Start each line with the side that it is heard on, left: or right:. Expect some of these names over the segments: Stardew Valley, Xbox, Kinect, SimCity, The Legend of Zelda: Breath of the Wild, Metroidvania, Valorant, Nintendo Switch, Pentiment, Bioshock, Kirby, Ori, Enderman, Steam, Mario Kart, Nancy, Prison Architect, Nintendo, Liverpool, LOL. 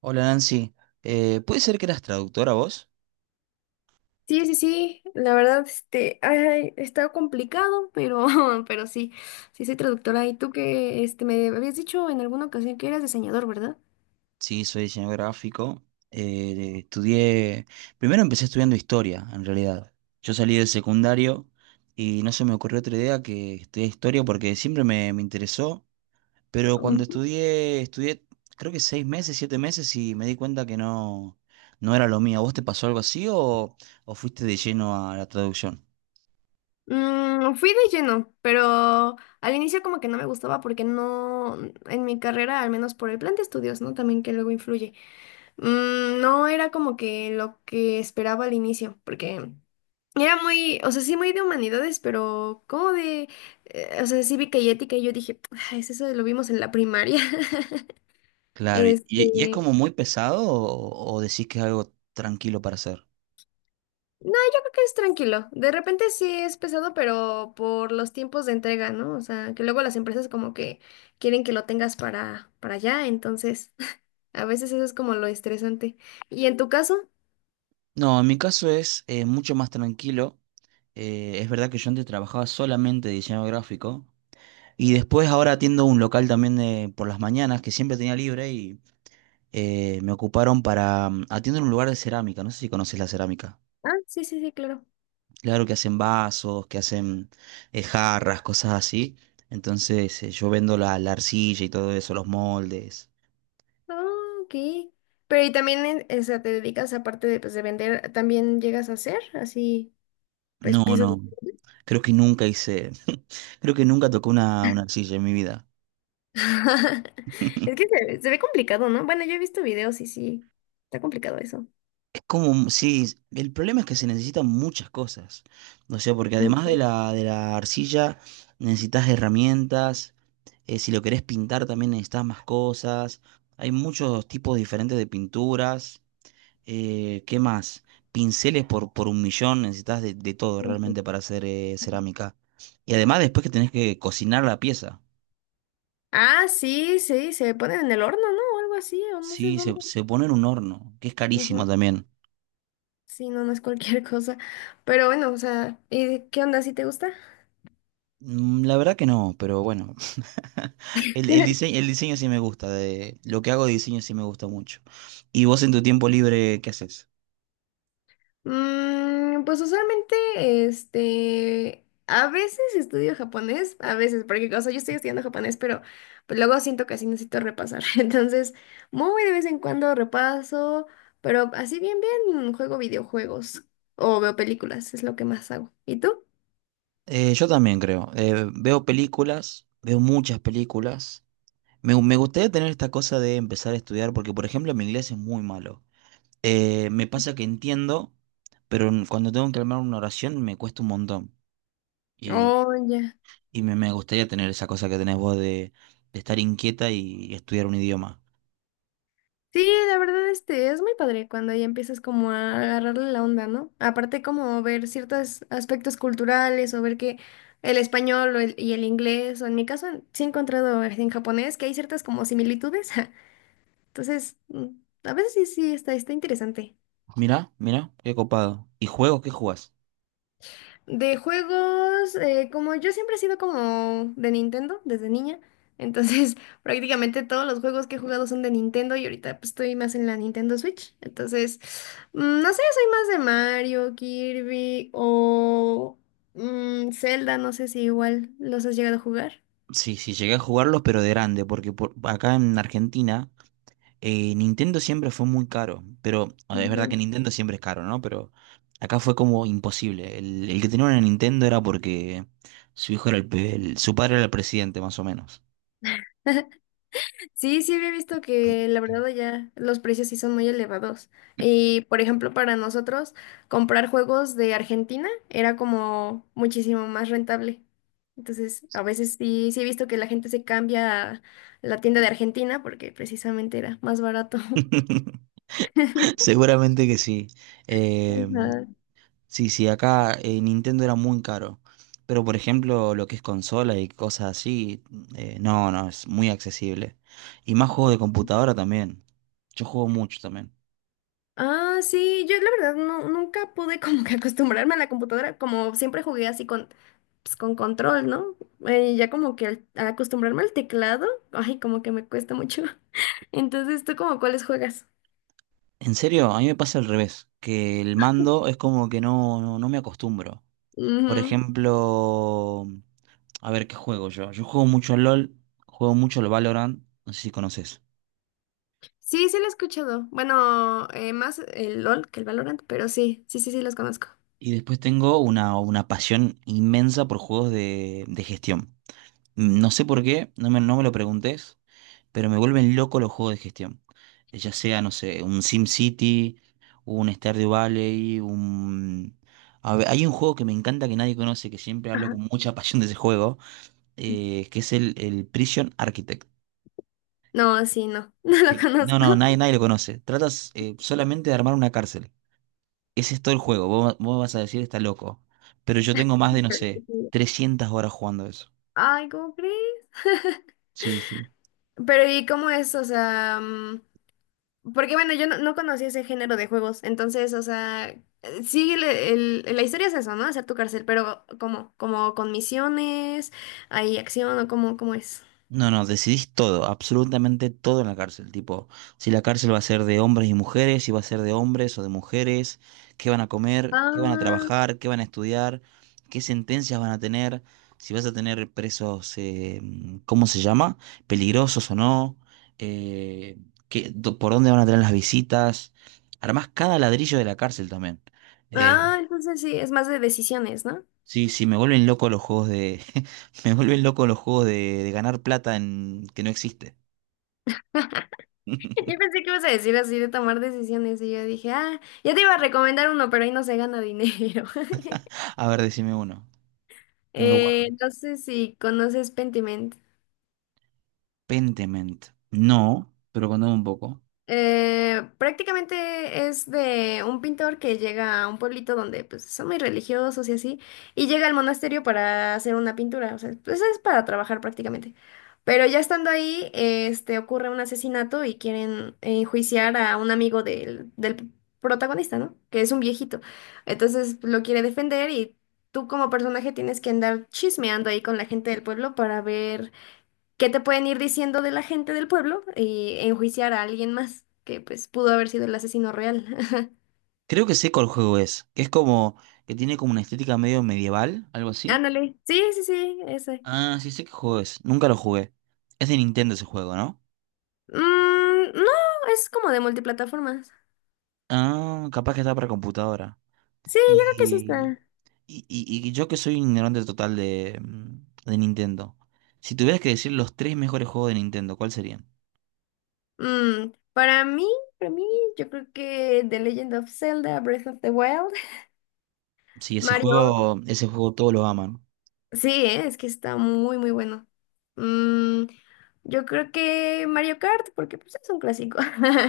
right: Hola Nancy. ¿Puede ser que eras traductora vos?
left: Sí, sí, sí, la verdad, ay, está complicado, pero, pero sí, sí soy traductora. Y tú que, me habías dicho en alguna ocasión que eras diseñador, ¿verdad?
right: Sí, soy diseñador gráfico. Estudié, primero empecé estudiando historia, en realidad. Yo salí del secundario y no se me ocurrió otra idea que estudiar historia porque siempre me interesó, pero cuando
left: Ujú.
right: estudié creo que 6 meses, 7 meses y me di cuenta que no, no era lo mío. ¿A ¿Vos te pasó algo así o fuiste de lleno a la traducción?
left: Fui de lleno, pero al inicio como que no me gustaba porque no, en mi carrera, al menos por el plan de estudios, ¿no? También que luego influye. No era como que lo que esperaba al inicio, porque era muy, o sea, sí muy de humanidades, pero como de, o sea, cívica y ética, y yo dije, "Ay, es eso lo vimos en la primaria."
right: Claro, y es
left: Este,
right: como muy pesado o decís que es algo tranquilo para hacer?
left: no, yo creo que es tranquilo. De repente sí es pesado, pero por los tiempos de entrega, ¿no? O sea, que luego las empresas como que quieren que lo tengas para, allá, entonces a veces eso es como lo estresante. ¿Y en tu caso?
right: No, en mi caso es mucho más tranquilo. Es verdad que yo antes trabajaba solamente de diseño gráfico y después ahora atiendo un local también por las mañanas que siempre tenía libre y me ocuparon para atiendo en un lugar de cerámica. No sé si conoces la cerámica.
left: Ah, sí, sí, sí, claro.
right: Claro que hacen vasos, que hacen jarras, cosas así. Entonces yo vendo la arcilla y todo eso, los moldes.
left: Ah, ok. Pero y también, en- o sea, te dedicas, aparte de, pues, de vender, ¿también llegas a hacer así? Pues
right: No,
left: piezas.
right: no. Creo que nunca hice, creo que nunca tocó una arcilla en mi vida.
left: Es que se ve complicado, ¿no? Bueno, yo he visto videos y sí, está complicado eso.
right: Es como, sí, el problema es que se necesitan muchas cosas. O sea, porque además de
left: Ujú,
right: la arcilla, necesitas herramientas. Si lo querés pintar, también necesitas más cosas. Hay muchos tipos diferentes de pinturas. ¿Qué más? Pinceles por un millón. Necesitas de todo
left: ujú.
right: realmente para hacer cerámica. Y además, después que tenés que cocinar la pieza.
left: Ah, sí, sí, se ponen en el horno, ¿no? O algo así, o no sé
right: Sí, se,
left: dónde.
right: se pone en un horno, que es carísimo
left: Ujú.
right: también.
left: Sí, no, no es cualquier cosa. Pero bueno, o sea, ¿y qué onda, si te gusta?
right: La verdad que no, pero bueno. El diseño, el diseño sí me gusta, de lo que hago de diseño sí me gusta mucho. ¿Y vos en tu tiempo libre qué haces?
left: Pues usualmente, a veces estudio japonés, a veces, porque, o sea, yo estoy estudiando japonés, pero pues, luego siento que así necesito repasar. Entonces, muy de vez en cuando repaso, pero así bien, bien, juego videojuegos o veo películas, es lo que más hago. ¿Y tú?
right: Yo también creo. Veo películas, veo muchas películas. Me gustaría tener esta cosa de empezar a estudiar porque, por ejemplo, mi inglés es muy malo. Me pasa que entiendo, pero cuando tengo que armar una oración me cuesta un montón. Y,
left: Oh, ya.
right: y me gustaría tener esa cosa que tenés vos de estar inquieta y estudiar un idioma.
left: Sí, la verdad, es muy padre cuando ya empiezas como a agarrarle la onda, ¿no? Aparte como ver ciertos aspectos culturales o ver que el español y el inglés, o en mi caso sí he encontrado en japonés que hay ciertas como similitudes. Entonces, a veces sí, sí, está, está interesante.
right: Mirá, mirá, qué copado. ¿Y juegos qué jugás?
left: De juegos, como yo siempre he sido como de Nintendo desde niña, entonces prácticamente todos los juegos que he jugado son de Nintendo y ahorita pues, estoy más en la Nintendo Switch, entonces no sé, soy más de Mario, Kirby o Zelda, no sé si igual los has llegado a jugar.
right: Sí, sí, llegué a jugarlos, pero de grande, porque por, acá en Argentina Nintendo siempre fue muy caro. Pero a ver, es verdad que
left: Ujú.
right: Nintendo siempre es caro, ¿no? Pero acá fue como imposible. El que tenía una Nintendo era porque su hijo era su padre era el presidente, más o menos.
left: Sí, sí había visto que la verdad ya los precios sí son muy elevados. Y por ejemplo, para nosotros comprar juegos de Argentina era como muchísimo más rentable. Entonces, a veces sí, sí he visto que la gente se cambia a la tienda de Argentina porque precisamente era más barato.
right: Seguramente que sí. Eh,
left: Ajá.
right: Sí, sí, acá Nintendo era muy caro. Pero por ejemplo, lo que es consola y cosas así, no, no, es muy accesible. Y más juegos de computadora también. Yo juego mucho también.
left: Ah, sí, yo la verdad no, nunca pude como que acostumbrarme a la computadora, como siempre jugué así con, pues, con control, ¿no? Ya como que al acostumbrarme al teclado, ay, como que me cuesta mucho. Entonces, ¿tú como cuáles juegas?
right: En serio, a mí me pasa al revés, que el mando es como que no, no, no me acostumbro. Por
left: Ujú.
right: ejemplo, a ver qué juego yo. Yo juego mucho al LOL, juego mucho al Valorant, no sé si conoces.
left: Sí, sí lo he escuchado. Bueno, más el LOL que el Valorant, pero sí, sí, sí, sí los conozco.
right: Y después tengo una pasión inmensa por juegos de gestión. No sé por qué, no me lo preguntes, pero me vuelven loco los juegos de gestión. Ya sea, no sé, un SimCity, un Stardew Valley, un... A ver, hay un juego que me encanta que nadie conoce, que siempre hablo
left: Ajá.
right: con mucha pasión de ese juego, que es el Prison Architect.
left: No, sí, no, no lo conozco.
right: No, no, nadie, nadie lo conoce. Tratas solamente de armar una cárcel. Ese es todo el juego. Vos, vos vas a decir, está loco. Pero yo tengo más de, no
left: Pero
right: sé,
left: sí.
right: 300 horas jugando eso.
left: Ay, ¿cómo crees?
right: Sí, sí.
left: Pero ¿y cómo es? O sea, porque bueno, yo no, no conocía ese género de juegos, entonces, o sea, sí, la historia es eso, ¿no? Hacer tu cárcel, pero como, como con misiones, ¿hay acción o cómo, cómo es?
right: No, no, decidís todo, absolutamente todo en la cárcel, tipo, si la cárcel va a ser de hombres y mujeres, si va a ser de hombres o de mujeres, qué van a comer, qué van a
left: Ah,
right: trabajar, qué van a estudiar, qué sentencias van a tener, si vas a tener presos, ¿cómo se llama? Peligrosos o no, eh, por dónde van a tener las visitas, armás cada ladrillo de la cárcel también. Eh,
left: ah, entonces sí, es más de decisiones, ¿no?
right: sí, sí, me vuelven loco los juegos de, me vuelven loco los juegos de ganar plata en, que no existe.
left: Yo pensé que ibas a decir así de tomar decisiones y yo dije, ah, ya te iba a recomendar uno, pero ahí no se gana dinero.
right: A ver, decime uno. Me lo guardo.
left: No sé si conoces Pentiment.
right: Pentiment. No, pero contame un poco.
left: Prácticamente es de un pintor que llega a un pueblito donde pues son muy religiosos y así, y llega al monasterio para hacer una pintura, o sea, pues es para trabajar prácticamente. Pero ya estando ahí, ocurre un asesinato y quieren enjuiciar a un amigo del protagonista, ¿no? Que es un viejito. Entonces pues, lo quiere defender y tú como personaje tienes que andar chismeando ahí con la gente del pueblo para ver qué te pueden ir diciendo de la gente del pueblo. Y enjuiciar a alguien más que pues pudo haber sido el asesino real.
right: Creo que sé cuál juego es. Que es como. Que tiene como una estética medio medieval, algo así.
left: Ándale. Sí, sí, sí, ese.
right: Ah, sí sé qué juego es. Nunca lo jugué. Es de Nintendo ese juego, ¿no?
left: Mm, no, es como de multiplataformas.
right: Ah, capaz que está para computadora.
left: Sí, yo creo que sí
right: Y.
left: está.
right: Y yo que soy un ignorante total de, de Nintendo. Si tuvieras que decir los tres mejores juegos de Nintendo, ¿cuáles serían?
left: Mm, para mí, para mí, yo creo que The Legend of Zelda, Breath of the Wild.
right: Sí,
left: Mario,
right: ese juego todos lo aman.
left: sí, es que está muy, muy bueno. Mm, yo creo que Mario Kart, porque pues es un clásico.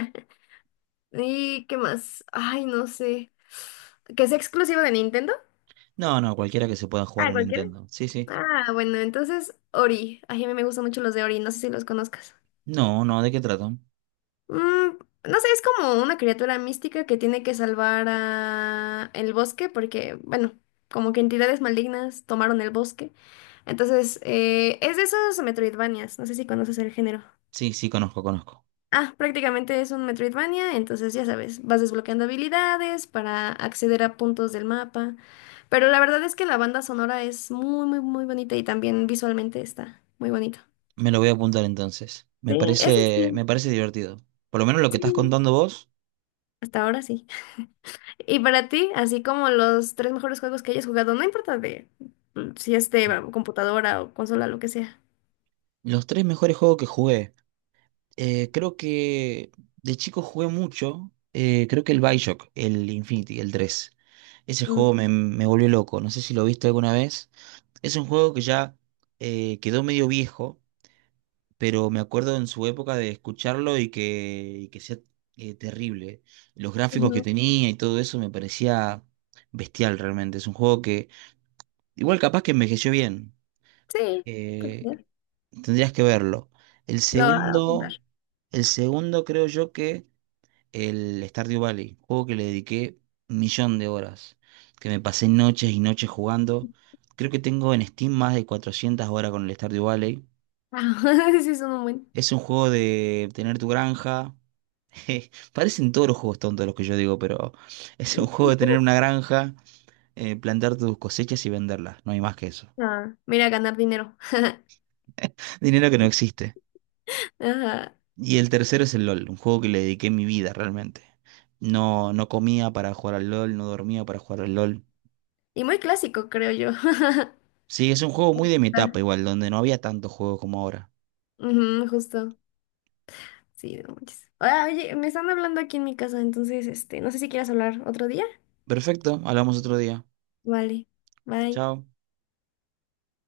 left: ¿Y qué más? Ay, no sé. ¿Que es exclusivo de Nintendo?
right: No, no, cualquiera que se pueda jugar
left: Ah,
right: en
left: cualquiera.
right: Nintendo. Sí, sí.
left: Ah, bueno, entonces Ori. Ay, a mí me gustan mucho los de Ori, no sé si los conozcas.
right: No, no, ¿de qué tratan?
left: Mm, no sé, es como una criatura mística que tiene que salvar a el bosque porque, bueno, como que entidades malignas tomaron el bosque. Entonces, es de esos Metroidvanias, no sé si conoces el género.
right: Sí, sí, conozco, conozco.
left: Ah, prácticamente es un Metroidvania, entonces ya sabes, vas desbloqueando habilidades para acceder a puntos del mapa. Pero la verdad es que la banda sonora es muy, muy, muy bonita y también visualmente está muy bonito.
right: Me lo voy a apuntar entonces.
left: Sí, ese sí,
right: Me parece divertido. Por lo menos lo que estás
left: sí,
right: contando vos,
left: hasta ahora sí. Y para ti, así como los tres mejores juegos que hayas jugado, no importa de si es de computadora o consola, lo que sea.
right: los tres mejores juegos que jugué. Creo que de chico jugué mucho. Creo que el Bioshock, el Infinity, el 3. Ese
left: Mm,
right: juego me volvió loco. No sé si lo viste alguna vez. Es un juego que ya quedó medio viejo. Pero me acuerdo en su época de escucharlo y que sea terrible. Los gráficos que
left: ujú,
right: tenía y todo eso me parecía bestial realmente. Es un juego que igual capaz que envejeció bien.
left: sí, pues ya,
right: eh, Tendrías que verlo. El
left: lo voy a apuntar.
right: segundo, el segundo creo yo que el Stardew Valley, juego que le dediqué un millón de horas, que me pasé noches y noches jugando. Creo que tengo en Steam más de 400 horas con el Stardew Valley.
left: Ah, sí, son un buen.
right: Es un juego de tener tu granja. Parecen todos los juegos tontos los que yo digo, pero es un juego de tener una granja, plantar tus cosechas y venderlas. No hay más que eso.
left: Ah, mira, ganar dinero.
right: Dinero que no existe.
left: Ajá.
right: Y el tercero es el LOL, un juego que le dediqué mi vida realmente. No, no comía para jugar al LOL, no dormía para jugar al LOL.
left: Y muy clásico, creo yo.
right: Sí, es un juego muy de mi
left: Ah,
right: etapa igual, donde no había tantos juegos como ahora.
left: ujú, justo. Sí, no manches. Ah, oye, me están hablando aquí en mi casa, entonces, no sé si quieras hablar otro día.
right: Perfecto, hablamos otro día.
left: Vale. Bye.
right: Chao.